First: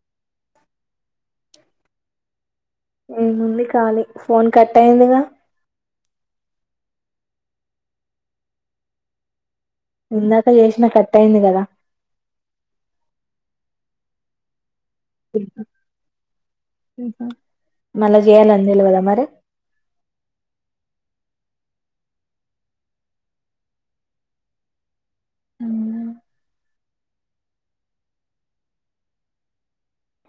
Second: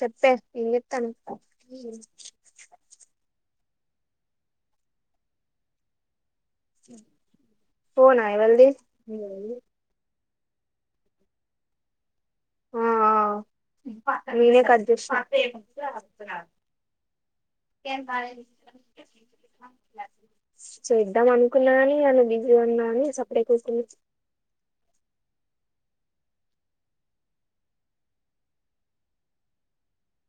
చెప్పే ఇ చెస్తాను కాలి ఫోన్ కట్ అయిందిగా ఫోనా ఎవల్ది ఇందాక చేసినా కట్ అయింది కదా ఆ నేనే కట్ చేసిన మళ్ళా చేయాలని తెల్వదా మరి [unintelligible] సో ఇద్దాం అనుకున్నా కాని అని బిజీగా ఉన్నా అని సపరేట్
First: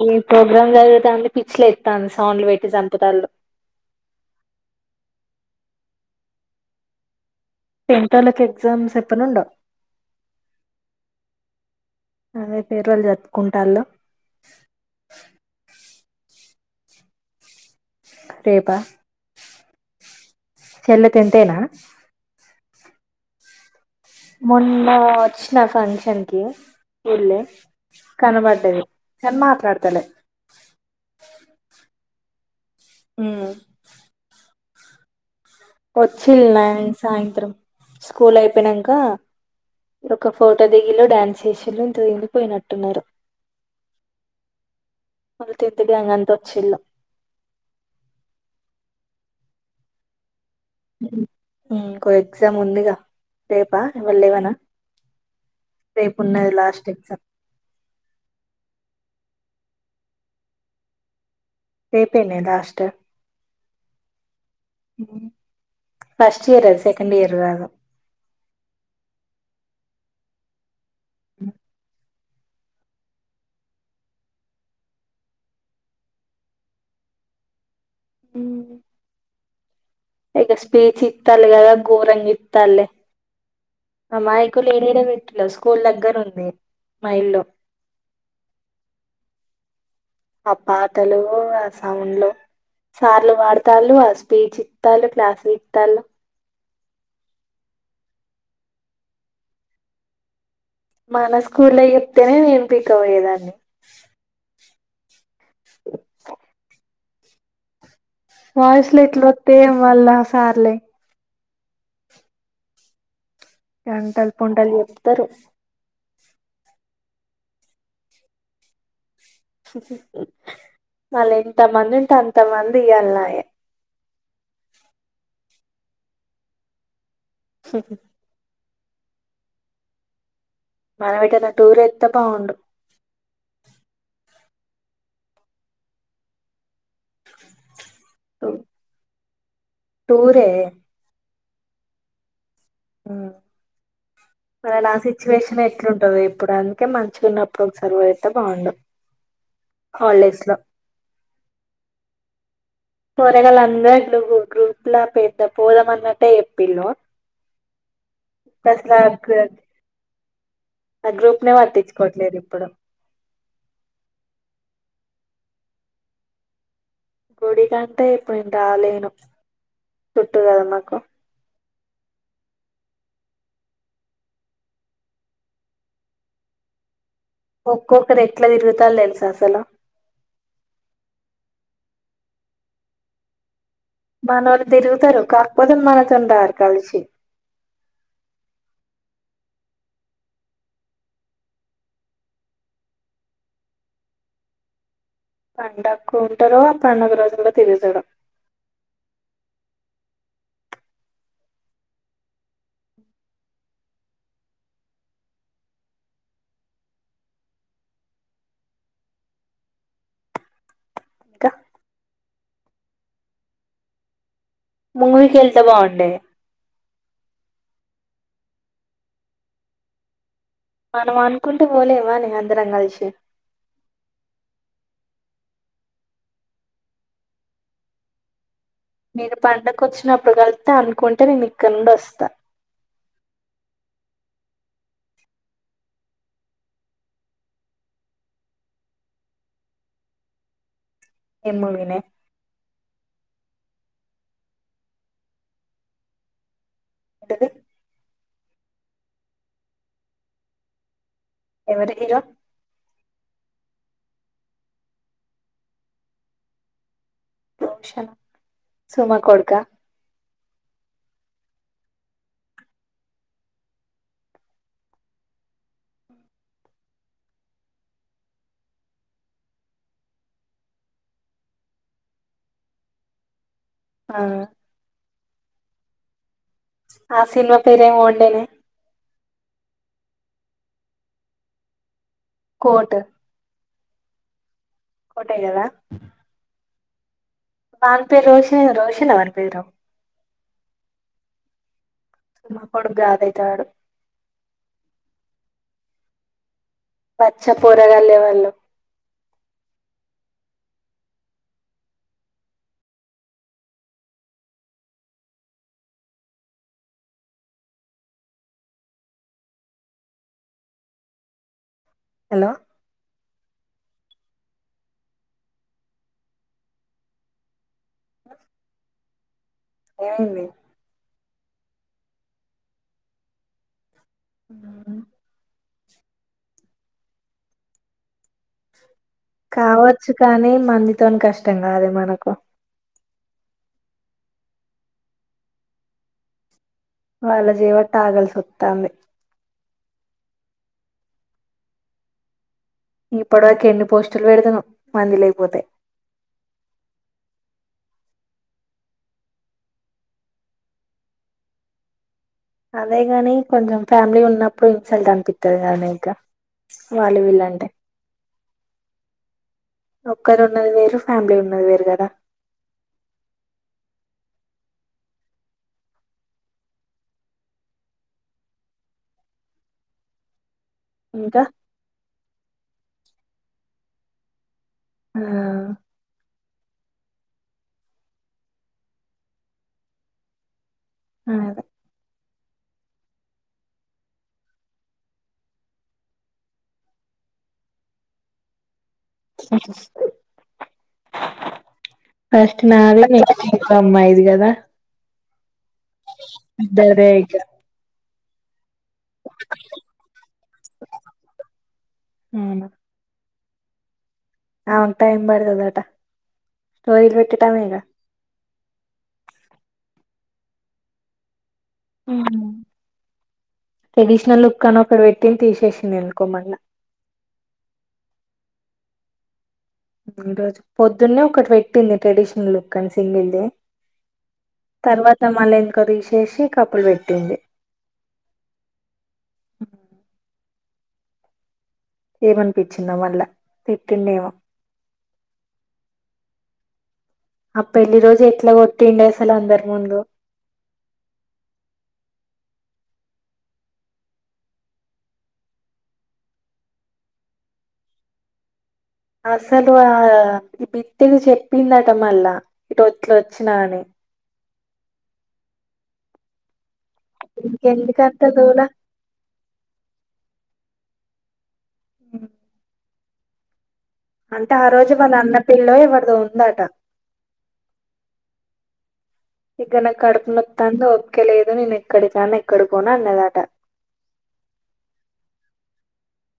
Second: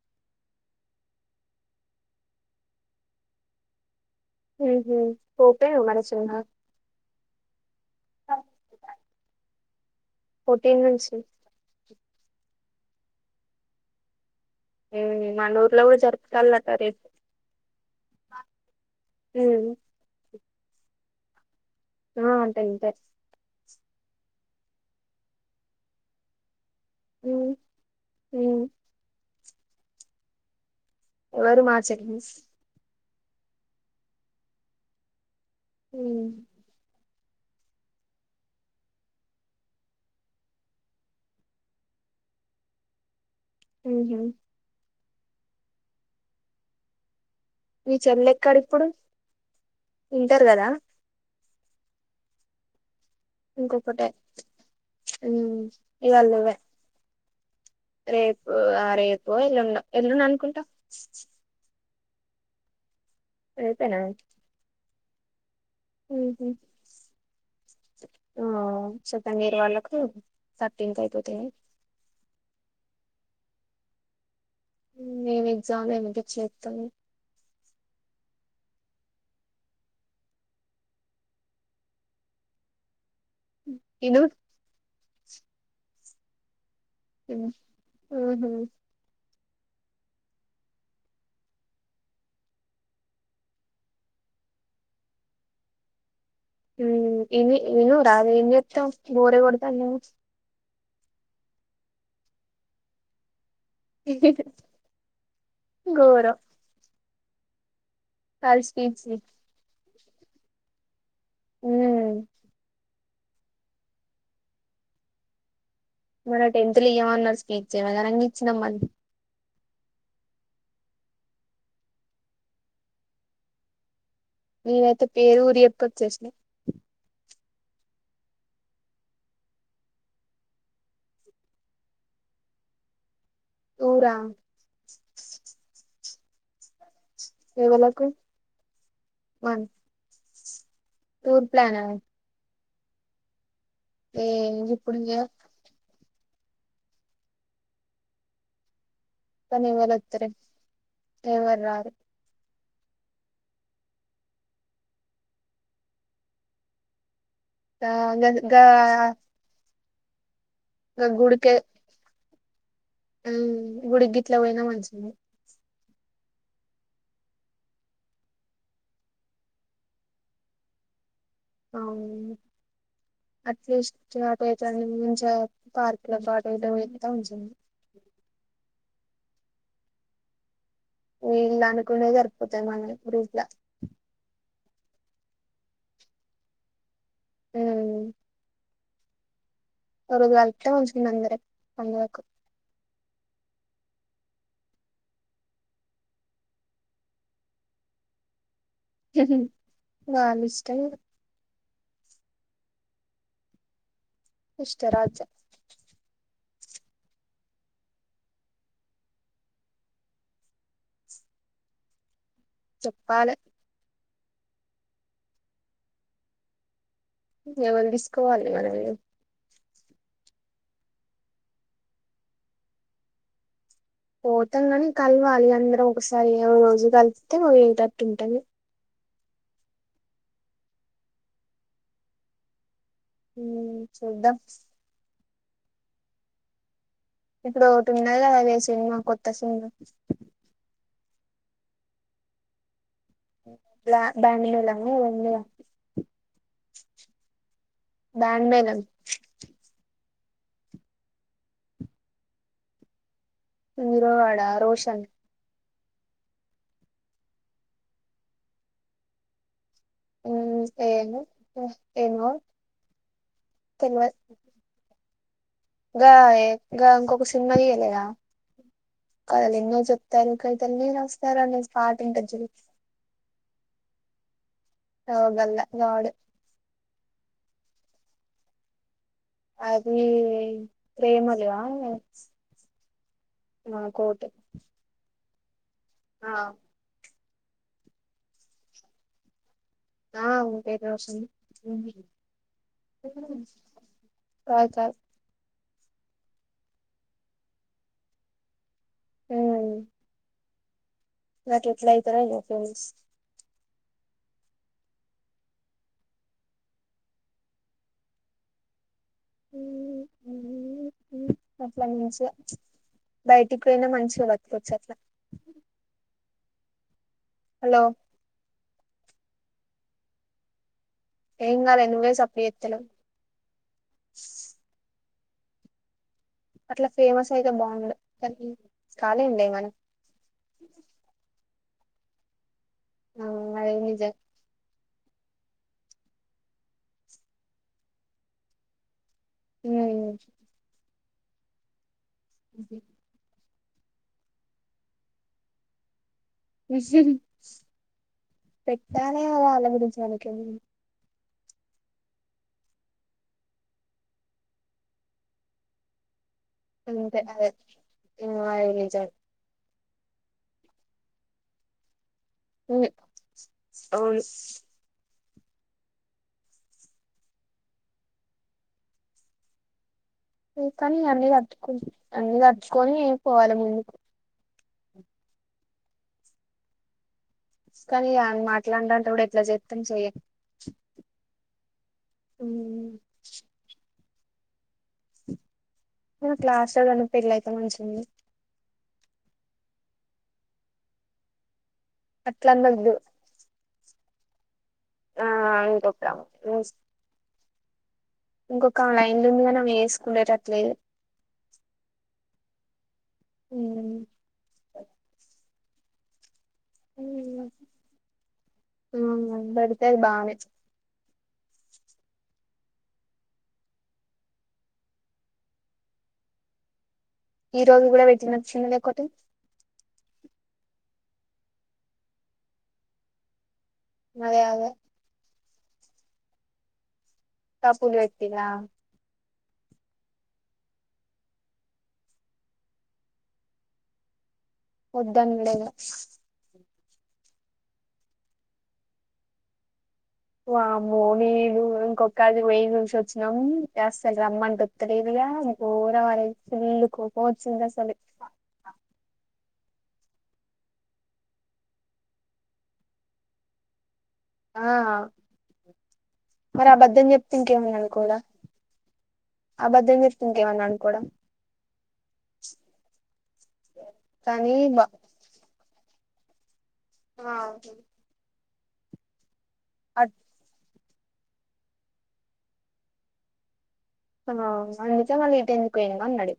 ఏ ప్రోగ్రామ్ జరుగుత అంది పిచి ఎస్తాను సౌండ్లు పెట్టి చంపుతా పోప మరి చె టెన్ తాలకు ఎగ్జామ్స్ ఎప్పనుండ స ఫైర్వాల్ జరుపుకుంటాళు మన ఊర్లో కూడా జరుపుతలట రేపు రేపా చెల్ల టెన్త్ ఆ నా ఆ టెన్త్ ఆ మొన్న వచ్చిన ఫంక్షన్ కి చుడ్లే కనబడ్డది కానీ మాట్లాడతలే ఎవరు మా చెలిస్ ఉ వచ్చి న సాయంత్రం స్కూల్ అయిపోయినాక ఒక ఫోటో దిగిలో డ్యాన్స్ చేషలు తొరిగిపోయినట్టున్నారు ఉహు వాళ్ళు టెన్త్ గ్యాంగ్ అంత వచ్చిలు మీ చెల్లెక్కడ ఇప్పుడు ఇంటర్ కదా కో ఎగ్జామ్ ఉందిగా రేపా ఇంకొకటే ఇవ్వలేవనా రేపు ఇవాళ నువ్వే ఉన్నది లాస్ట్ ఎ రేపు ఆ రేపు ఎల్లుండ ఎల్లుండ అనుకుంటా రేపేనే లాస్ట్ రేపేన ఫస్ట్ ఇయర్ అ సెకండ్ ఇయర్ రాదు ఆ సెకండ్ ఇయర్ వాళ్ళకు థర్టీన్త్ అయిపోతంది ఏం ఎగ్జామ్లో ఏమో పిచిలేస్తంది ఉ ఇక స్పీచ్ ఇత్త అల ఎద గఊరంగ ఇత్త అలి ఇను అమాయకు లేడీడ పెట్టిలు స్కూల్ దగ్గర ఉంది మా ఇల్లు ఉహు ఆ పాటలు ఆ సౌండ్లు సార్లు వాడతళ్ళ ఆల్ స్పీచ్ ఇత్తలు క్లాసులు ఇతాళ్ళ ఊ ఇని ఇని రాది ఏం ఎత్తం బోరె కొడుతన్నే మన స్కూల్లో చెప్తేనే నేం పీక ఒయేదాన్ని గోరం వాయిస్ లు స్పీచ్లు ఎట్ల వతే మళ్ల్ళ సార్లే ఊ గంటల్ పొంటల్ చెప్తరు మన టెన్త్ ల ఇయ్వమన్నారు స్పీచ్ ఏమనగని ఇచ్చినమది మళ్ళ ఎంత మంది ఉంటే అంత మంది ఇయ్యళన్నాయే నేనైతే పేరు ఊరి ఎప్పు వచ్చేసినయ్ స మనం ఎటన టూర్ ఎతె బాగుండు టురా ఎవలకు అవు వన్ ఊరే టూర్ ప్లానా ఏ మరి నా ఇప్పుడు సిచ్యువేషన్ ఎట్లుంటది ఇప్పుడు అందుకే మంచిగున్నప్పుడు ఒకసర్వ్ అయితే బాగుండు పనేవ్వల్లోత్తరు హాలిడేస్ లో ఎవ్వరు రారు కూరగాయల అంగట్లు గ్రూప్లా పెద్ద పోదామన్నట్టే చెప్పిళ్ళు గా గా గా పసరాక్ [unintelligible] గా ఆ గ్రూప్ నే పట్టించుకోవట్లేదు ఇప్పుడు ఉమ్మ్ గుడి గిట్లా పోయిన మంచిగున్నాయ్ గుడి కంటే ఇప్పుడు నేను రాలేను చుట్టు కదా మాకు అవును అట్లిస్ట్ చేతైతేఅందించ పార్క్ లో పాడైటమే ఒక్కొక్కరు ఎట్లా తిరుగుతారో తెలుసా అసల వీళ్ళ అనుకొనే సరిపోతాది మనం ఎప్పుడూ ఇట్ల మనోళ్ళు తిరుగుతారు కాకపోతే మనతో ఉండారు కలిసి ఉం ఒక రోజు గాలిస్తే మంచి గుంది అందరకి అందరకు పండక్కు ఉంటరో పండుగ రోజుల్లో తిరిగిచూడరు వాళ్ళిష్టం ఇష్ట రాజ్య ఇంకా చెప్పాలె ముంగవికిె వెళ్తే బాగుండే అవళ్ తీసుకోవాలి మనల్ని మనం అనుకుంటూ పోలేవా ని అందరం కలిసి పోతాం గని కలవాలి అందరం ఒకసారి ఏ రోజు కలిపితే మ ఏటర్ట్ ఉంటుంది మీరు పండక్క వచ్చినప్పుడు కలిస్తే అనుకుంటే నేను ఇక్కడ నుండి వస్తా మ్ చూద్దాం ఇప్పుడు ఒటి ఉంది కదా అథాయ్ సినిమా కొత్త సినిమా ఎమ్ము విిన బ్యాం బెండ్మెలమో అది ఉంది గ ఏంటిది బ్యాన్మేలం ఎవరూ హీరో హీరోవాడ రోషన్ షణ సుమ కొడుకా మ్ ఏమో మ్ ఏమో తిన్ల గా ఏ గ ఇంకొక సినిమా తీయలేదా కథలు ఎన్నో చెప్తారు కవతలు ని వస్తారు అనేది పాట ఉంటది చూడు ఆ అగల్ల ఇగ వాడు ఆ సినిమ పేరు ఏమో ఉంటది అది ప్రేమలుగా కోట్ ఆ కోట కోటేగధ వాణి పేరు రోషన్ రోషన్ ఆ వాణి పేరు ఆ ఉంటేరోషంది ఉంది సుమ కొడుకు కాదైతే వాడు తాగుత పచ్చ పోరగాళే వాళ్ళు ఊ నాకెట్లయితరో ఇగ ఫ్రెండ్స్ అట్ల నిమ్స్ గా హలో ప్చ్ బైట్ ఇప్పుడైనా మంచిగ వటుకోవచ్చు అట్లా హలో ఏమైంది ఏం గాలే నువ్వే సప్పుడ్ ఏతలేవ్ ఆ అట్లా ఫేమస్ అయితే బాగుండు కనీ కావచ్చు కానీ మందితోని కష్టం కాదే మనకు అవ్ అదే నిజ వాళ్ళ జెవట్టి ఆగల్ సతంది ఊ ఊ ఓకే ఇప్పుడ దాక ఎన్ని పోస్టులు పెడతనో మంది లేపోతే పెట్టాలే వాళ్ళ గురుంచి మనకెందుకు అదేగాని కొంచెం ఫ్యామిలీ ఉన్నప్పుడు ఇన్సెల్ట్ అనిపితది కదనె ఇంకా వాళ్ళు అంతే అదే వీళ్ళంటే ఊ అది నిజం ఒక్కరు ఉన్నది వేరు ఫ్యామిలీ ఉన్నది వేరు కదా ఊ అవును ఊ కానీ అన్న ఇంకా తటుకు అన్ని తట్టుకుని పోవాలి ముందుకు ఆ కానీ ఆ మాట్లాడడానికి కూడా ఎట్లా చేతం చెయం అ అదే ఊ ఊ మన క్లాస్ల ఎవరిదన్న పెళ్ళ అయితే మంచిగుండు అట్లా ఫస్ట్ అనొద్దు నాదే నెస్ట్ నీ అమ్మాయిదిగదా ఆ ఇంకొక గదే ఇక ఇంకొకమే లైన్లుంది గానీ ఆమె చేసుకునేటట్లు లేదు నేనా ఊ ఆవును టైమ్ బడ్తడ్ రోహిత్ వెట్టటామేనా ఆ బెడతది బానే ఆ ట్రెడిషనల్ లుక్ అని ఒక పెట్టి తీసేసింది అనుకో మళ్ళా. ఈ రోజు కూడా వెజ్ నచ్చింద నికోటి రోజు పొద్దున్నే ఒకటి పెట్టింది ట్రెడిషనల్ లుక్ అని సింగిల్ది అదే అదే మళ్లీ వెనక్కి తీసేసి చేేసి కపులు పెట్ కప్పులు పెట్టిర్ర హ ఏమనిపించిందో మళ్ళా, తిట్టిండేమో. ఒద్దండేమో ఆ పెళ్లి రోజు ఎట్లా కొట్టిండే అసలు అందరు ముందు. వామ్మో నేను ఇంకొక అది పోయి చూసి వచ్చినాం అసలు రమ్మంటె వస్తలేదు. పో కూర పడేస్తే. ఫుల్ కోపం వచ్చింది. అసలు అసలు ఆ ఈ బితిది చెప్పిందట మళ్ళా ఈ రోట్లు వచ్చినాఅని. ఆ మరి అ బద్. ఒద్దని చెప్తే ఇంకేమన్నా అనుకోడా ఇంకెందుకంత దూల ఆబద్ధం చెప్తే ఇంకేమన్నా అనుకోడా? ఉ అంటే కానీ ఆ బ రోజు వాళ్ళ అన్న పెళ్లో ఎవరిదో ఉందట. మ్ ఇక నా కడుపు నత్తాంది ఓపిక లేదు నేను ఎక్కడి రాను ఎక్కడి పోను అన్నదట. ఆ అందుకే మళ్ళీ ఇటు ఎందుకుపోయినావు అన్నాడు.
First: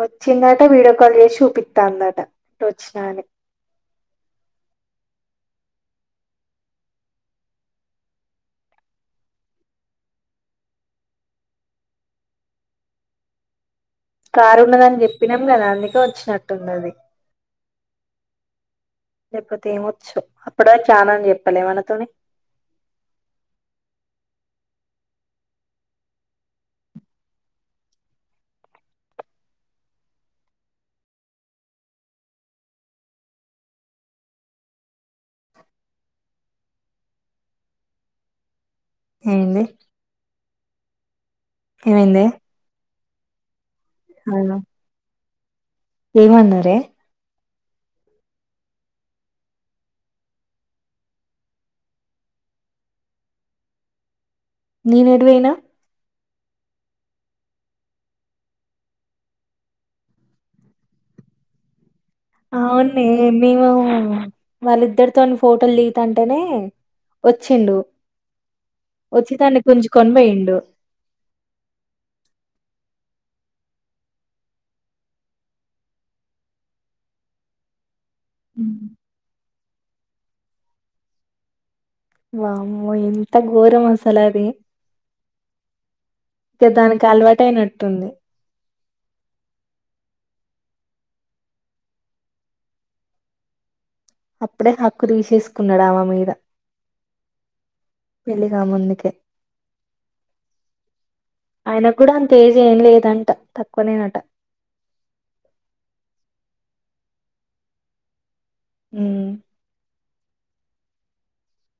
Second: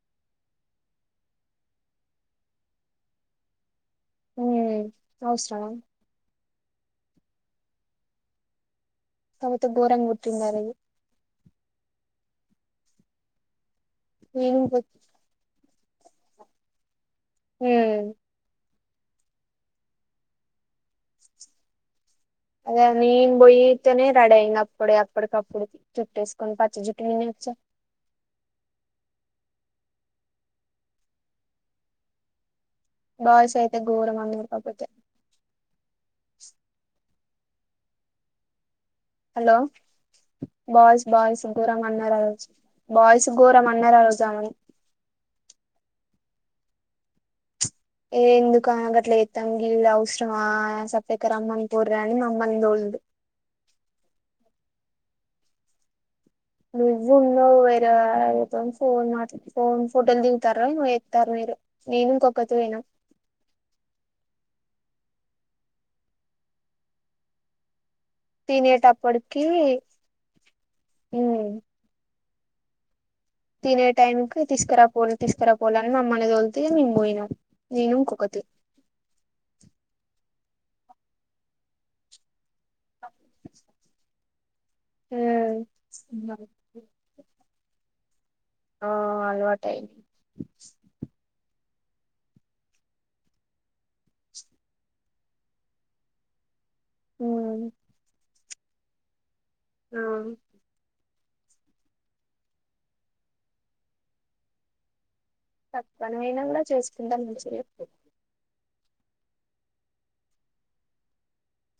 వచ్చిందట వీడియో కాల్ చేసి చూపిస్తాందట ఆ వచ్చినాని. ఉ అవసరమా. ఎంత గోరంగా కుట్టిందా అని నేను కారు పోయి ఉన్నదని చెప్పినాం కదా అందుకే వచ్చినట్టున్నది. హ్మ్. లేపోతే ఏమొచ్చో అప్పుడు దాకా చానానే చెప్పలే మనతోనే. అదే నే బోయితేనే రెండయ్యింది. అప్పుడ అప్పుడ కప్పుడు జుట్టేస్కుని పచ్చి జుట్ వేసుకొని. బాయ్స్ అయితే ఘోరం అందకపోతే హలో! ఏంది బాయ్స్ బాయ్స్ గోరం అన్నారు ఆ ఏమైందే రోజు బాయ్స్ గోరం అన్నారా రోజు ఆమెని. అవును ఏమన్నారే? ఏ ఎందుకు గట్లా చేస్తోంది, అవసరమా సప్పడి చేయక రమ్మని పోరగాన్ని మమ్మల్ని దోల్. అంది [unintelligible] నేనుటుపోయినా? నువ్వు ఉండవ్, వేరే వాళ్ళతోని ఫోన్ మాట్లాడ ఫోన్ ఫోటోలు దిగుతారు నువ్వు ఎక్తారు మీరు. నేను ఇంకొకతి పోయినం అవునే మేము. వాళ్ళిద్దరితోను ఫోటోలు దిగుతుంటేనే వచ్చిండు. వచ్చి తినేటప్పటికి తన్ గుంజుకొని పోయిండు. ఉమ్ తినే టైం కి తీసుకురాపో తీసుకురా పోల్లి అంటే మమ్మల్ని తోలితే మేము పోయినామ్. నేను ఇంకొకటి. వామ్మో! ఎంత ఘోరము అసలది. ఇకా దానికి అలవాటు అయినట్టుంది. ఆ అలవాటే. అప్పుడే, హక్కు తీసేసుకున్నాడామె మీద. హ్మ్. వెళ్ళిరా ముందుకే. హు ఆయన కూడా అంతేజీ ఏం లేదంట తక్కువనేనట తక్కునైనా కూడా చేసుకుంటను మంచిగ చెప్పు ఉమ్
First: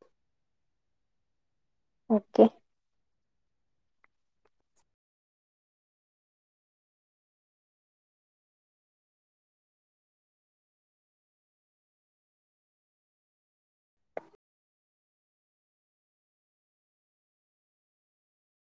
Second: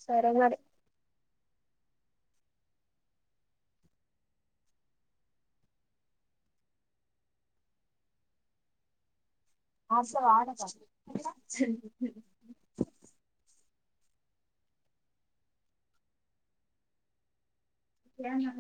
సరే మరి ఓకే [inaudible] ఏం అనాలే